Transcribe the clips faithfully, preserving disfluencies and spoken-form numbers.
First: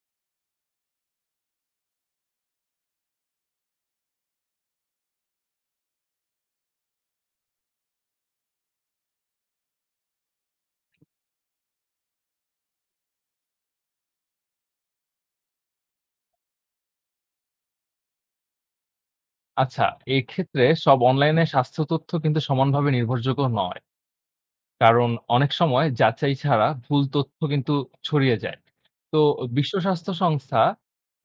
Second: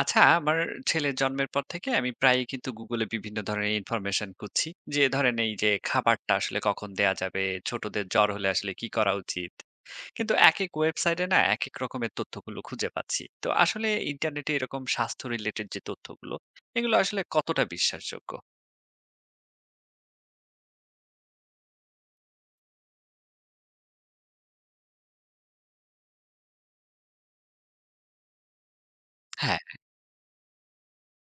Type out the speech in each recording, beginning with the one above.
আচ্ছা, আমার ছেলের জন্মের পর থেকে আমি প্রায়ই কিন্তু গুগলে বিভিন্ন ধরনের ইনফরমেশন খুঁজছি। যে ধরেন এই যে খাবারটা আসলে কখন দেয়া যাবে, ছোটদের জ্বর হলে আসলে কি করা উচিত। কিন্তু একেক ওয়েবসাইটে না একেক রকমের তথ্যগুলো খুঁজে পাচ্ছি। তো আসলে ইন্টারনেটে এরকম স্বাস্থ্য রিলেটেড যে তথ্যগুলো, এগুলো আসলে কতটা বিশ্বাসযোগ্য? আচ্ছা, এক্ষেত্রে সব অনলাইনে স্বাস্থ্য তথ্য কিন্তু সমানভাবে নির্ভরযোগ্য নয়। কারণ অনেক সময় যাচাই ছাড়া ভুল তথ্য কিন্তু ছড়িয়ে যায়। তো হ্যাঁ, বিশ্ব স্বাস্থ্য সংস্থা,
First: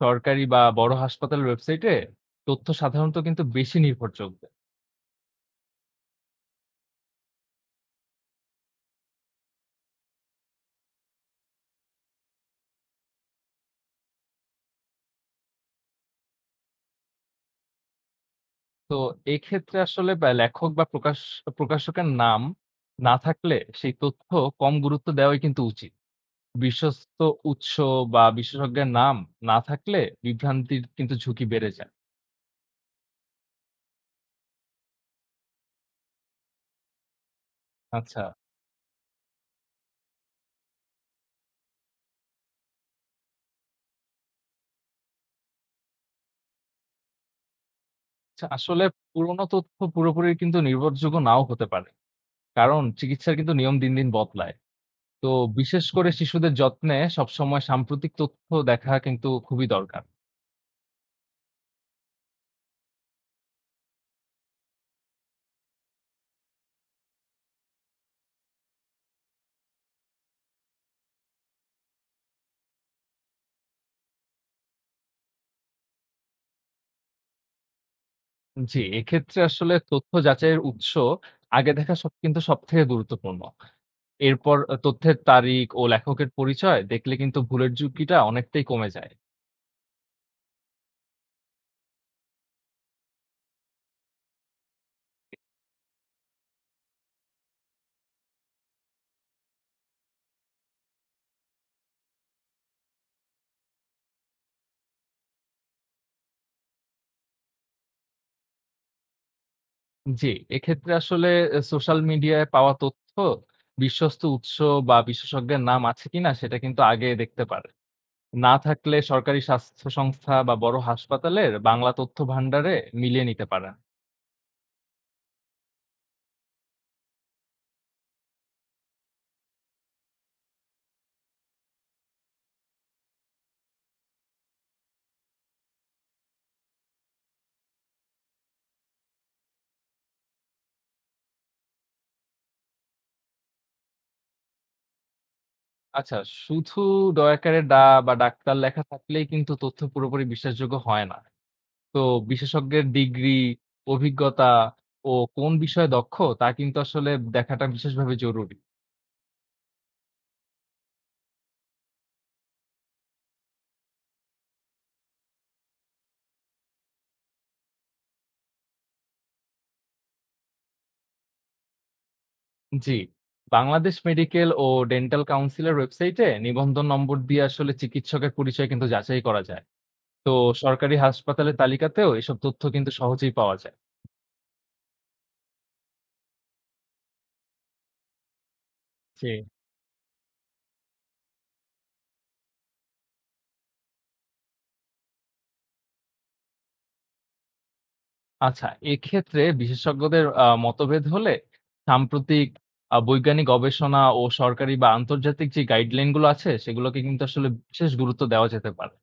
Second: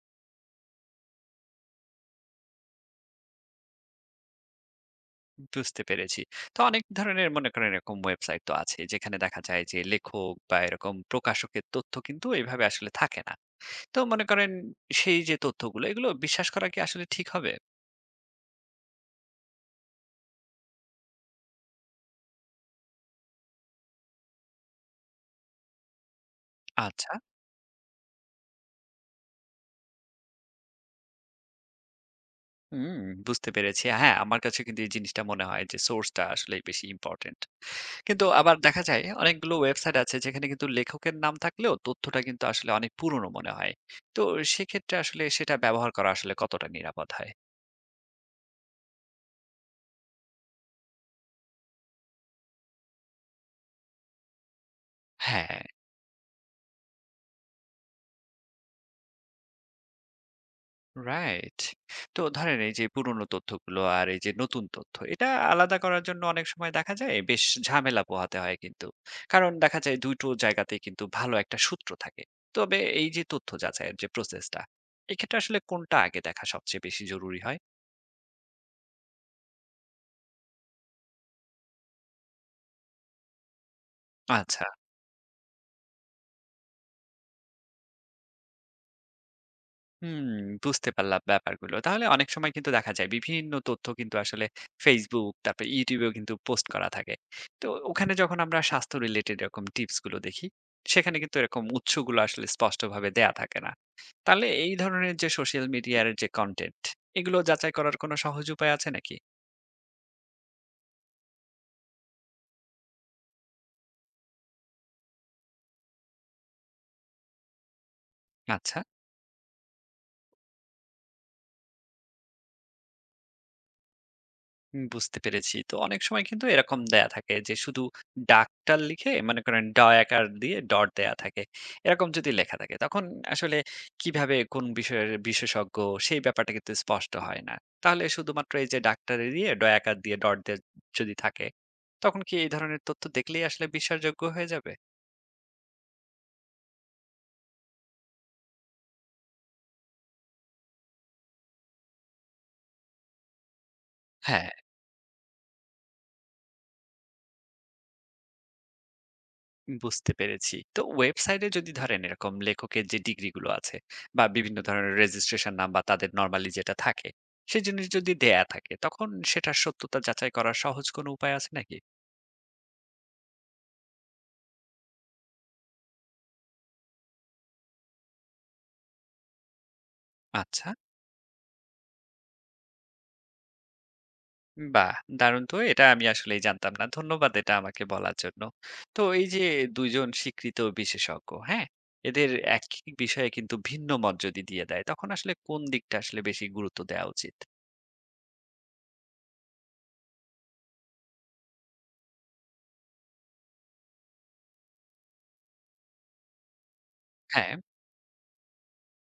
সরকারি বা বড় হাসপাতালের ওয়েবসাইটে তথ্য সাধারণত কিন্তু বেশি নির্ভরযোগ্য। বুঝতে পেরেছি। তো অনেক ধরনের মনে করেন এরকম ওয়েবসাইট তো আছে যেখানে দেখা যায় যে লেখক বা এরকম প্রকাশকের তথ্য কিন্তু এভাবে আসলে থাকে না। তো মনে করেন সেই যে তথ্যগুলো এগুলো বিশ্বাস করা কি আসলে ঠিক হবে? তো এক্ষেত্রে আসলে বা লেখক বা প্রকাশ প্রকাশকের নাম না থাকলে সেই তথ্য কম গুরুত্ব দেওয়াই কিন্তু উচিত। আচ্ছা, বিশ্বস্ত উৎস বা বিশেষজ্ঞের নাম না থাকলে বিভ্রান্তির কিন্তু ঝুঁকি বেড়ে যায়। হুম, বুঝতে পেরেছি। হ্যাঁ, আমার কাছে কিন্তু এই জিনিসটা মনে হয় যে সোর্সটা আসলেই বেশি ইম্পর্টেন্ট। আচ্ছা। কিন্তু আবার দেখা যায় অনেকগুলো ওয়েবসাইট আছে যেখানে কিন্তু লেখকের নাম থাকলেও তথ্যটা কিন্তু আসলে অনেক পুরনো মনে হয়। তো সেক্ষেত্রে আসলে সেটা ব্যবহার করা আসলে কতটা নিরাপদ হয়? আচ্ছা, আসলে পুরোনো তথ্য পুরোপুরি কিন্তু নির্ভরযোগ্য নাও হতে পারে। কারণ চিকিৎসার কিন্তু নিয়ম দিন, দিন বদলায়। তো হ্যাঁ। বিশেষ করে শিশুদের যত্নে সবসময় সাম্প্রতিক তথ্য দেখা কিন্তু খুবই দরকার। রাইট। তো ধরেন এই যে পুরনো তথ্যগুলো আর এই যে নতুন তথ্য এটা আলাদা করার জন্য অনেক সময় দেখা যায় বেশ ঝামেলা পোহাতে হয় কিন্তু। কারণ দেখা যায় দুটো জায়গাতেই কিন্তু ভালো একটা সূত্র থাকে। তবে এই যে তথ্য যাচাইয়ের যে প্রসেসটা, এক্ষেত্রে আসলে কোনটা আগে দেখা সবচেয়ে বেশি জরুরি হয়? জি, এক্ষেত্রে আসলে তথ্য যাচাইয়ের উৎস আগে দেখা সব কিন্তু সবথেকে গুরুত্বপূর্ণ। এরপর আচ্ছা। আ তথ্যের তারিখ ও লেখকের পরিচয় দেখলে কিন্তু ভুলের ঝুঁকিটা অনেকটাই কমে যায়। হুম, বুঝতে পারলাম ব্যাপারগুলো। তাহলে অনেক সময় কিন্তু দেখা যায় বিভিন্ন তথ্য কিন্তু আসলে Facebook, তারপর YouTube এও কিন্তু পোস্ট করা থাকে। তো ওখানে যখন আমরা স্বাস্থ্য রিলেটেড এরকম টিপস গুলো দেখি, সেখানে কিন্তু এরকম উৎসগুলো আসলে স্পষ্টভাবে দেয়া থাকে না। তাহলে এই ধরনের যে সোশ্যাল মিডিয়ার যে কনটেন্ট, এগুলো যাচাই করার কোনো সহজ উপায় আছে নাকি? জি, এক্ষেত্রে আসলে এ সোশ্যাল মিডিয়ায় পাওয়া তথ্য, বিশ্বস্ত উৎস বা বিশেষজ্ঞের নাম আছে কিনা সেটা কিন্তু আগে দেখতে পারে। না আচ্ছা। থাকলে সরকারি স্বাস্থ্য সংস্থা বা বড় হাসপাতালের বাংলা তথ্য ভান্ডারে মিলিয়ে নিতে পারেন। হুম, বুঝতে পেরেছি। তো অনেক সময় কিন্তু এরকম দেয়া থাকে যে শুধু ডাকটা লিখে মনে করেন ড আকার দিয়ে ডট দেয়া থাকে। এরকম যদি লেখা থাকে তখন আসলে কিভাবে কোন বিষয়ের বিশেষজ্ঞ সেই ব্যাপারটা কিন্তু স্পষ্ট হয় না। তাহলে শুধুমাত্র এই যে ডাক্তারে দিয়ে ড আকার দিয়ে ডট দিয়ে যদি থাকে তখন কি এই ধরনের তথ্য দেখলেই আসলে বিশ্বাসযোগ্য হয়ে যাবে? আচ্ছা, শুধু দয়াকারে ডা বা ডাক্তার লেখা থাকলেই কিন্তু তথ্য পুরোপুরি বিশ্বাসযোগ্য হয় না। তো বিশেষজ্ঞের ডিগ্রি, হ্যাঁ, অভিজ্ঞতা ও কোন বিষয়ে দক্ষ তা কিন্তু আসলে দেখাটা বিশেষভাবে জরুরি। বুঝতে পেরেছি। তো ওয়েবসাইটে যদি ধরেন এরকম লেখকের যে ডিগ্রিগুলো আছে বা বিভিন্ন ধরনের রেজিস্ট্রেশন নাম বা তাদের নরমালি যেটা থাকে, সেই জিনিস যদি দেয়া থাকে তখন সেটার সত্যতা যাচাই করার সহজ কোনো উপায় আছে নাকি? জি, বাংলাদেশ মেডিকেল ও ডেন্টাল কাউন্সিলের ওয়েবসাইটে নিবন্ধন নম্বর দিয়ে আসলে চিকিৎসকের পরিচয় কিন্তু যাচাই করা যায়। তো আচ্ছা, সরকারি হাসপাতালের তালিকাতেও এসব তথ্য কিন্তু সহজেই পাওয়া যায়। বাহ! দারুণ, তো এটা আমি আসলেই জানতাম না। ধন্যবাদ এটা আমাকে বলার জন্য। তো এই জি। যে দুই জন স্বীকৃত বিশেষজ্ঞ, হ্যাঁ? এদের একই বিষয়ে কিন্তু ভিন্ন মত যদি দিয়ে দেয় তখন আসলে কোন দিকটা আসলে বেশি গুরুত্ব দেওয়া উচিত? আচ্ছা, এক্ষেত্রে বিশেষজ্ঞদের আ মতভেদ হলে সাম্প্রতিক আ বৈজ্ঞানিক গবেষণা ও সরকারি বা আন্তর্জাতিক যে গাইডলাইন গুলো আছে সেগুলোকে কিন্তু আসলে হ্যাঁ। বিশেষ গুরুত্ব দেওয়া যেতে পারে।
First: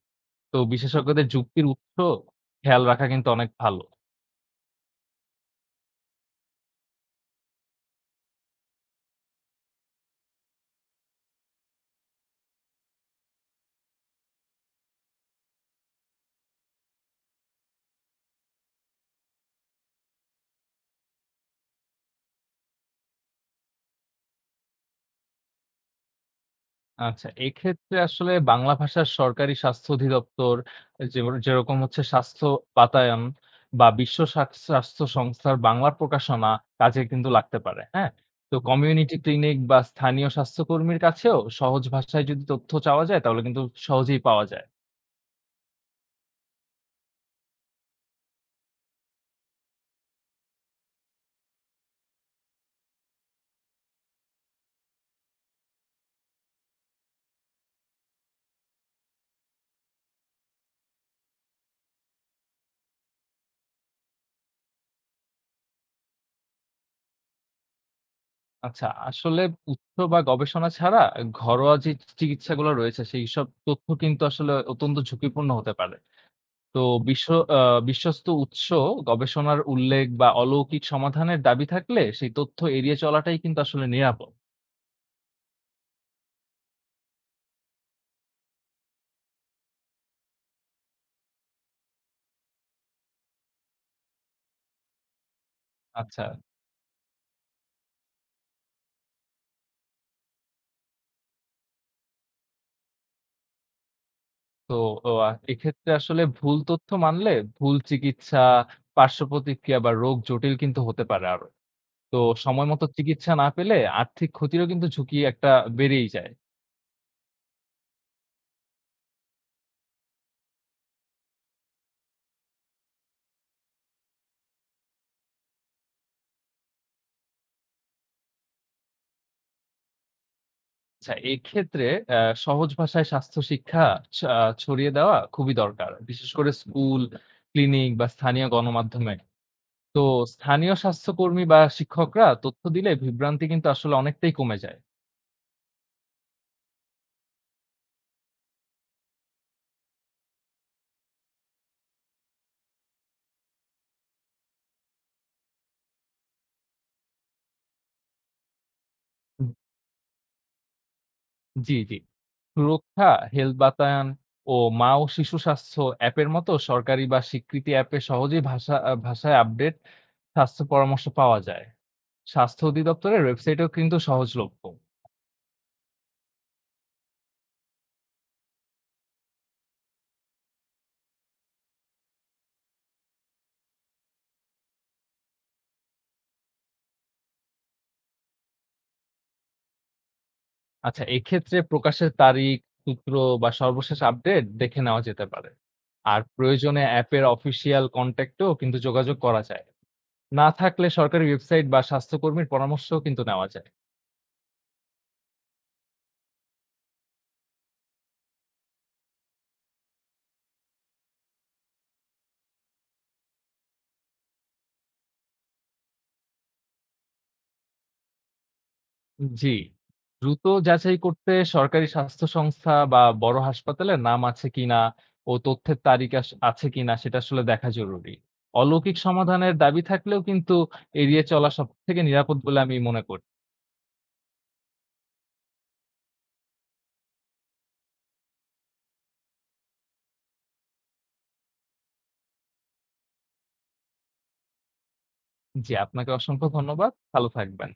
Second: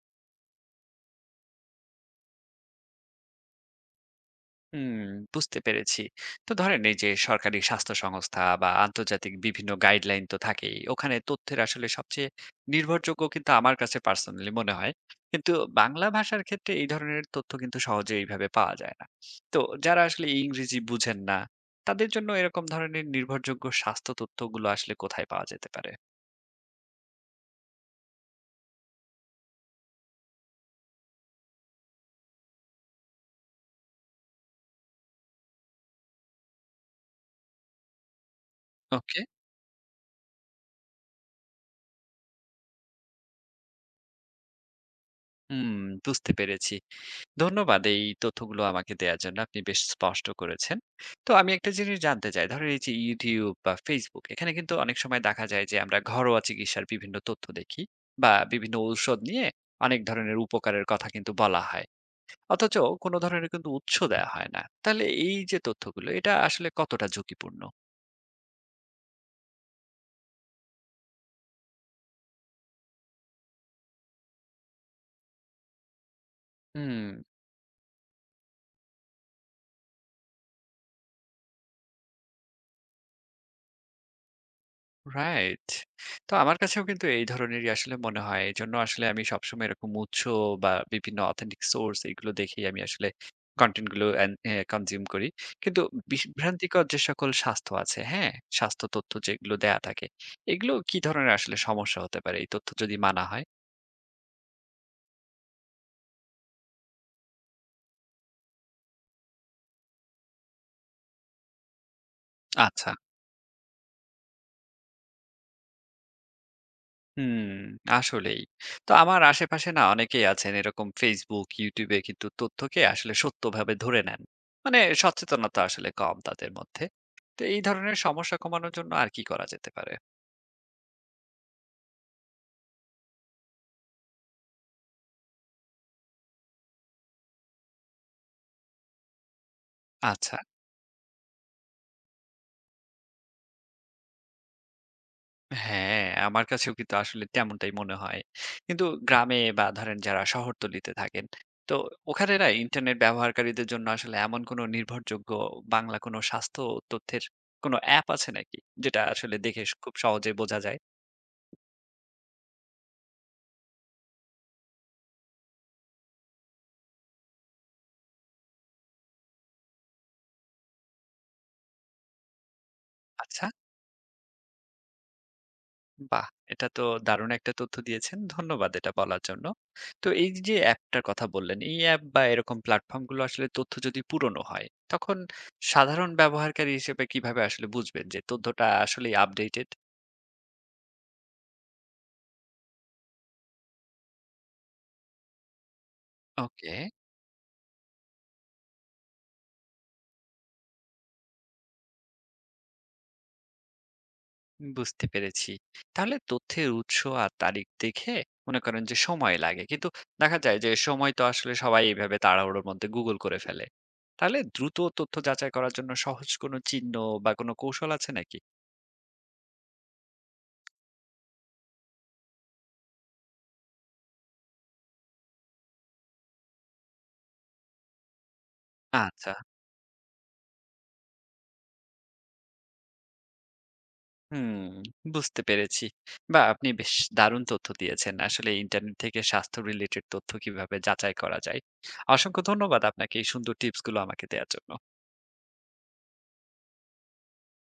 তো বিশেষজ্ঞদের যুক্তির উৎস খেয়াল রাখা কিন্তু অনেক ভালো। হুম, বুঝতে পেরেছি। তো ধরেন এই যে সরকারি স্বাস্থ্য সংস্থা বা আন্তর্জাতিক বিভিন্ন গাইডলাইন তো থাকেই। ওখানে তথ্যের আসলে সবচেয়ে নির্ভরযোগ্য কিন্তু আমার কাছে পার্সোনালি মনে হয়। কিন্তু বাংলা ভাষার ক্ষেত্রে এই ধরনের তথ্য কিন্তু সহজে এইভাবে পাওয়া যায় না। তো যারা আসলে ইংরেজি বুঝেন না, তাদের জন্য এরকম ধরনের নির্ভরযোগ্য স্বাস্থ্য তথ্যগুলো আসলে কোথায় পাওয়া যেতে পারে? আচ্ছা, এক্ষেত্রে আসলে বাংলা ভাষার সরকারি স্বাস্থ্য অধিদপ্তর যেমন যেরকম হচ্ছে স্বাস্থ্য বাতায়ন বা বিশ্ব স্বাস স্বাস্থ্য সংস্থার বাংলা প্রকাশনা কাজে কিন্তু লাগতে পারে, হ্যাঁ? তো হুম। কমিউনিটি ওকে, ক্লিনিক বা স্থানীয় স্বাস্থ্যকর্মীর কাছেও সহজ ভাষায় যদি তথ্য চাওয়া যায় তাহলে কিন্তু সহজেই পাওয়া যায়। হুম, বুঝতে পেরেছি। ধন্যবাদ এই তথ্যগুলো আমাকে দেওয়ার জন্য। আপনি বেশ স্পষ্ট করেছেন। তো আমি একটা জিনিস জানতে চাই। ধরেন এই যে YouTube বা Facebook এখানে কিন্তু অনেক সময় দেখা যায় যে আমরা ঘরোয়া চিকিৎসার বিভিন্ন তথ্য দেখি বা বিভিন্ন ঔষধ নিয়ে অনেক ধরনের উপকারের কথা কিন্তু বলা হয়। অথচ কোনো ধরনের কিন্তু উৎস দেয়া হয় না। তাহলে এই যে তথ্যগুলো এটা আসলে কতটা ঝুঁকিপূর্ণ? আচ্ছা, আসলে উৎস বা গবেষণা ছাড়া ঘরোয়া যে চিকিৎসাগুলো রয়েছে সেইসব তথ্য কিন্তু আসলে অত্যন্ত ঝুঁকিপূর্ণ হতে পারে। তো হুম, বিশ্ব আ বিশ্বস্ত উৎস, গবেষণার উল্লেখ বা অলৌকিক সমাধানের দাবি থাকলে সেই তথ্য এড়িয়ে চলাটাই কিন্তু আসলে নিরাপদ। রাইট। তো আমার কাছেও কিন্তু এই ধরনেরই আসলে মনে হয়। এজন্য আসলে আমি সবসময় এরকম উৎস বা বিভিন্ন অথেন্টিক সোর্স এগুলো দেখেই আমি আসলে কনটেন্ট গুলো এন এ কনজিউম করি। কিন্তু আচ্ছা। বিভ্রান্তিকর যে সকল স্বাস্থ্য আছে, হ্যাঁ? স্বাস্থ্য তথ্য যেগুলো দেয়া থাকে, এগুলো কি ধরনের আসলে সমস্যা হতে পারে এই তথ্য যদি মানা হয়? তো ও আ এক্ষেত্রে আসলে ভুল তথ্য মানলে ভুল চিকিৎসা, পার্শ্বপ্রতিক্রিয়া বা রোগ জটিল কিন্তু হতে পারে আরো। তো সময় মতো আচ্ছা। চিকিৎসা না পেলে আর্থিক ক্ষতিরও কিন্তু ঝুঁকি একটা বেড়েই যায়। হুম, আসলেই। তো আমার আশেপাশে না অনেকেই আছেন এরকম Facebook, YouTube এ কিন্তু তথ্যকে আসলে সত্যভাবে ধরে নেন। মানে সচেতনতা আসলে কম তাদের মধ্যে। তো এই ধরনের সমস্যা কমানোর জন্য আর কি করা যেতে পারে? আচ্ছা এক্ষেত্রে অ্যা সহজ ভাষায় স্বাস্থ্য শিক্ষা ছা ছড়িয়ে দেওয়া খুবই দরকার। বিশেষ করে স্কুল, ক্লিনিক বা স্থানীয় গণমাধ্যমে। তো আচ্ছা। স্থানীয় স্বাস্থ্যকর্মী বা শিক্ষকরা তথ্য দিলে বিভ্রান্তি কিন্তু আসলে অনেকটাই কমে যায়। হ্যাঁ, আমার কাছেও কিন্তু আসলে তেমনটাই মনে হয়। কিন্তু গ্রামে বা ধরেন যারা শহরতলিতে থাকেন, তো ওখানে না ইন্টারনেট ব্যবহারকারীদের জন্য আসলে এমন কোনো নির্ভরযোগ্য বাংলা কোনো স্বাস্থ্য তথ্যের কোনো অ্যাপ আছে নাকি? যেটা আসলে দেখে খুব সহজে বোঝা যায়? জি, জি। সুরক্ষা, হেলথ বাতায়ন ও মা ও শিশু স্বাস্থ্য অ্যাপের মতো সরকারি বা স্বীকৃতি অ্যাপে সহজেই ভাষা আ ভাষায় আপডেট স্বাস্থ্য পরামর্শ পাওয়া যায়। স্বাস্থ্য অধিদপ্তরের আচ্ছা। ওয়েবসাইটেও কিন্তু সহজলভ্য। বাহ! এটা তো দারুণ একটা তথ্য দিয়েছেন। ধন্যবাদ এটা বলার জন্য। তো এই যে অ্যাপটার কথা বললেন, এই অ্যাপ বা এরকম প্ল্যাটফর্মগুলো আসলে তথ্য যদি পুরনো হয়, তখন সাধারণ ব্যবহারকারী হিসেবে কিভাবে আসলে বুঝবেন যে তথ্যটা আসলেই আপডেটেড? আচ্ছা, এক্ষেত্রে প্রকাশের তারিখ, সূত্র বা সর্বশেষ আপডেট দেখে নেওয়া যেতে পারে। আর ওকে, প্রয়োজনে অ্যাপের অফিসিয়াল কনট্যাক্টেও কিন্তু যোগাযোগ করা যায়। না থাকলে সরকারি ওয়েবসাইট বা স্বাস্থ্যকর্মীর পরামর্শ কিন্তু নেওয়া যায়। বুঝতে পেরেছি। তাহলে তথ্যের উৎস আর তারিখ দেখে মনে করেন যে সময় লাগে। কিন্তু দেখা যায় যে সময় তো আসলে সবাই এইভাবে তাড়াহুড়োর মধ্যে Google করে ফেলে। তাহলে দ্রুত তথ্য যাচাই করার জন্য সহজ কোনো চিহ্ন বা কোনো কৌশল আছে নাকি? জি। দ্রুত যাচাই করতে সরকারি স্বাস্থ্য সংস্থা বা বড় হাসপাতালের নাম আছে কিনা ও তথ্যের তারিখ আস আছে কিনা সেটা আসলে দেখা জরুরি। অলৌকিক আচ্ছা। সমাধানের দাবি থাকলেও কিন্তু এড়িয়ে চলা সবথেকে নিরাপদ বলে আমি মনে করি। হুম, বুঝতে পেরেছি। বাহ! আপনি বেশ দারুণ তথ্য দিয়েছেন। আসলে ইন্টারনেট থেকে স্বাস্থ্য রিলেটেড তথ্য কিভাবে যাচাই করা যায়। অসংখ্য ধন্যবাদ আপনাকে এই সুন্দর টিপসগুলো আমাকে দেয়ার জন্য। জি, আপনাকে অসংখ্য ধন্যবাদ। ভালো থাকবেন।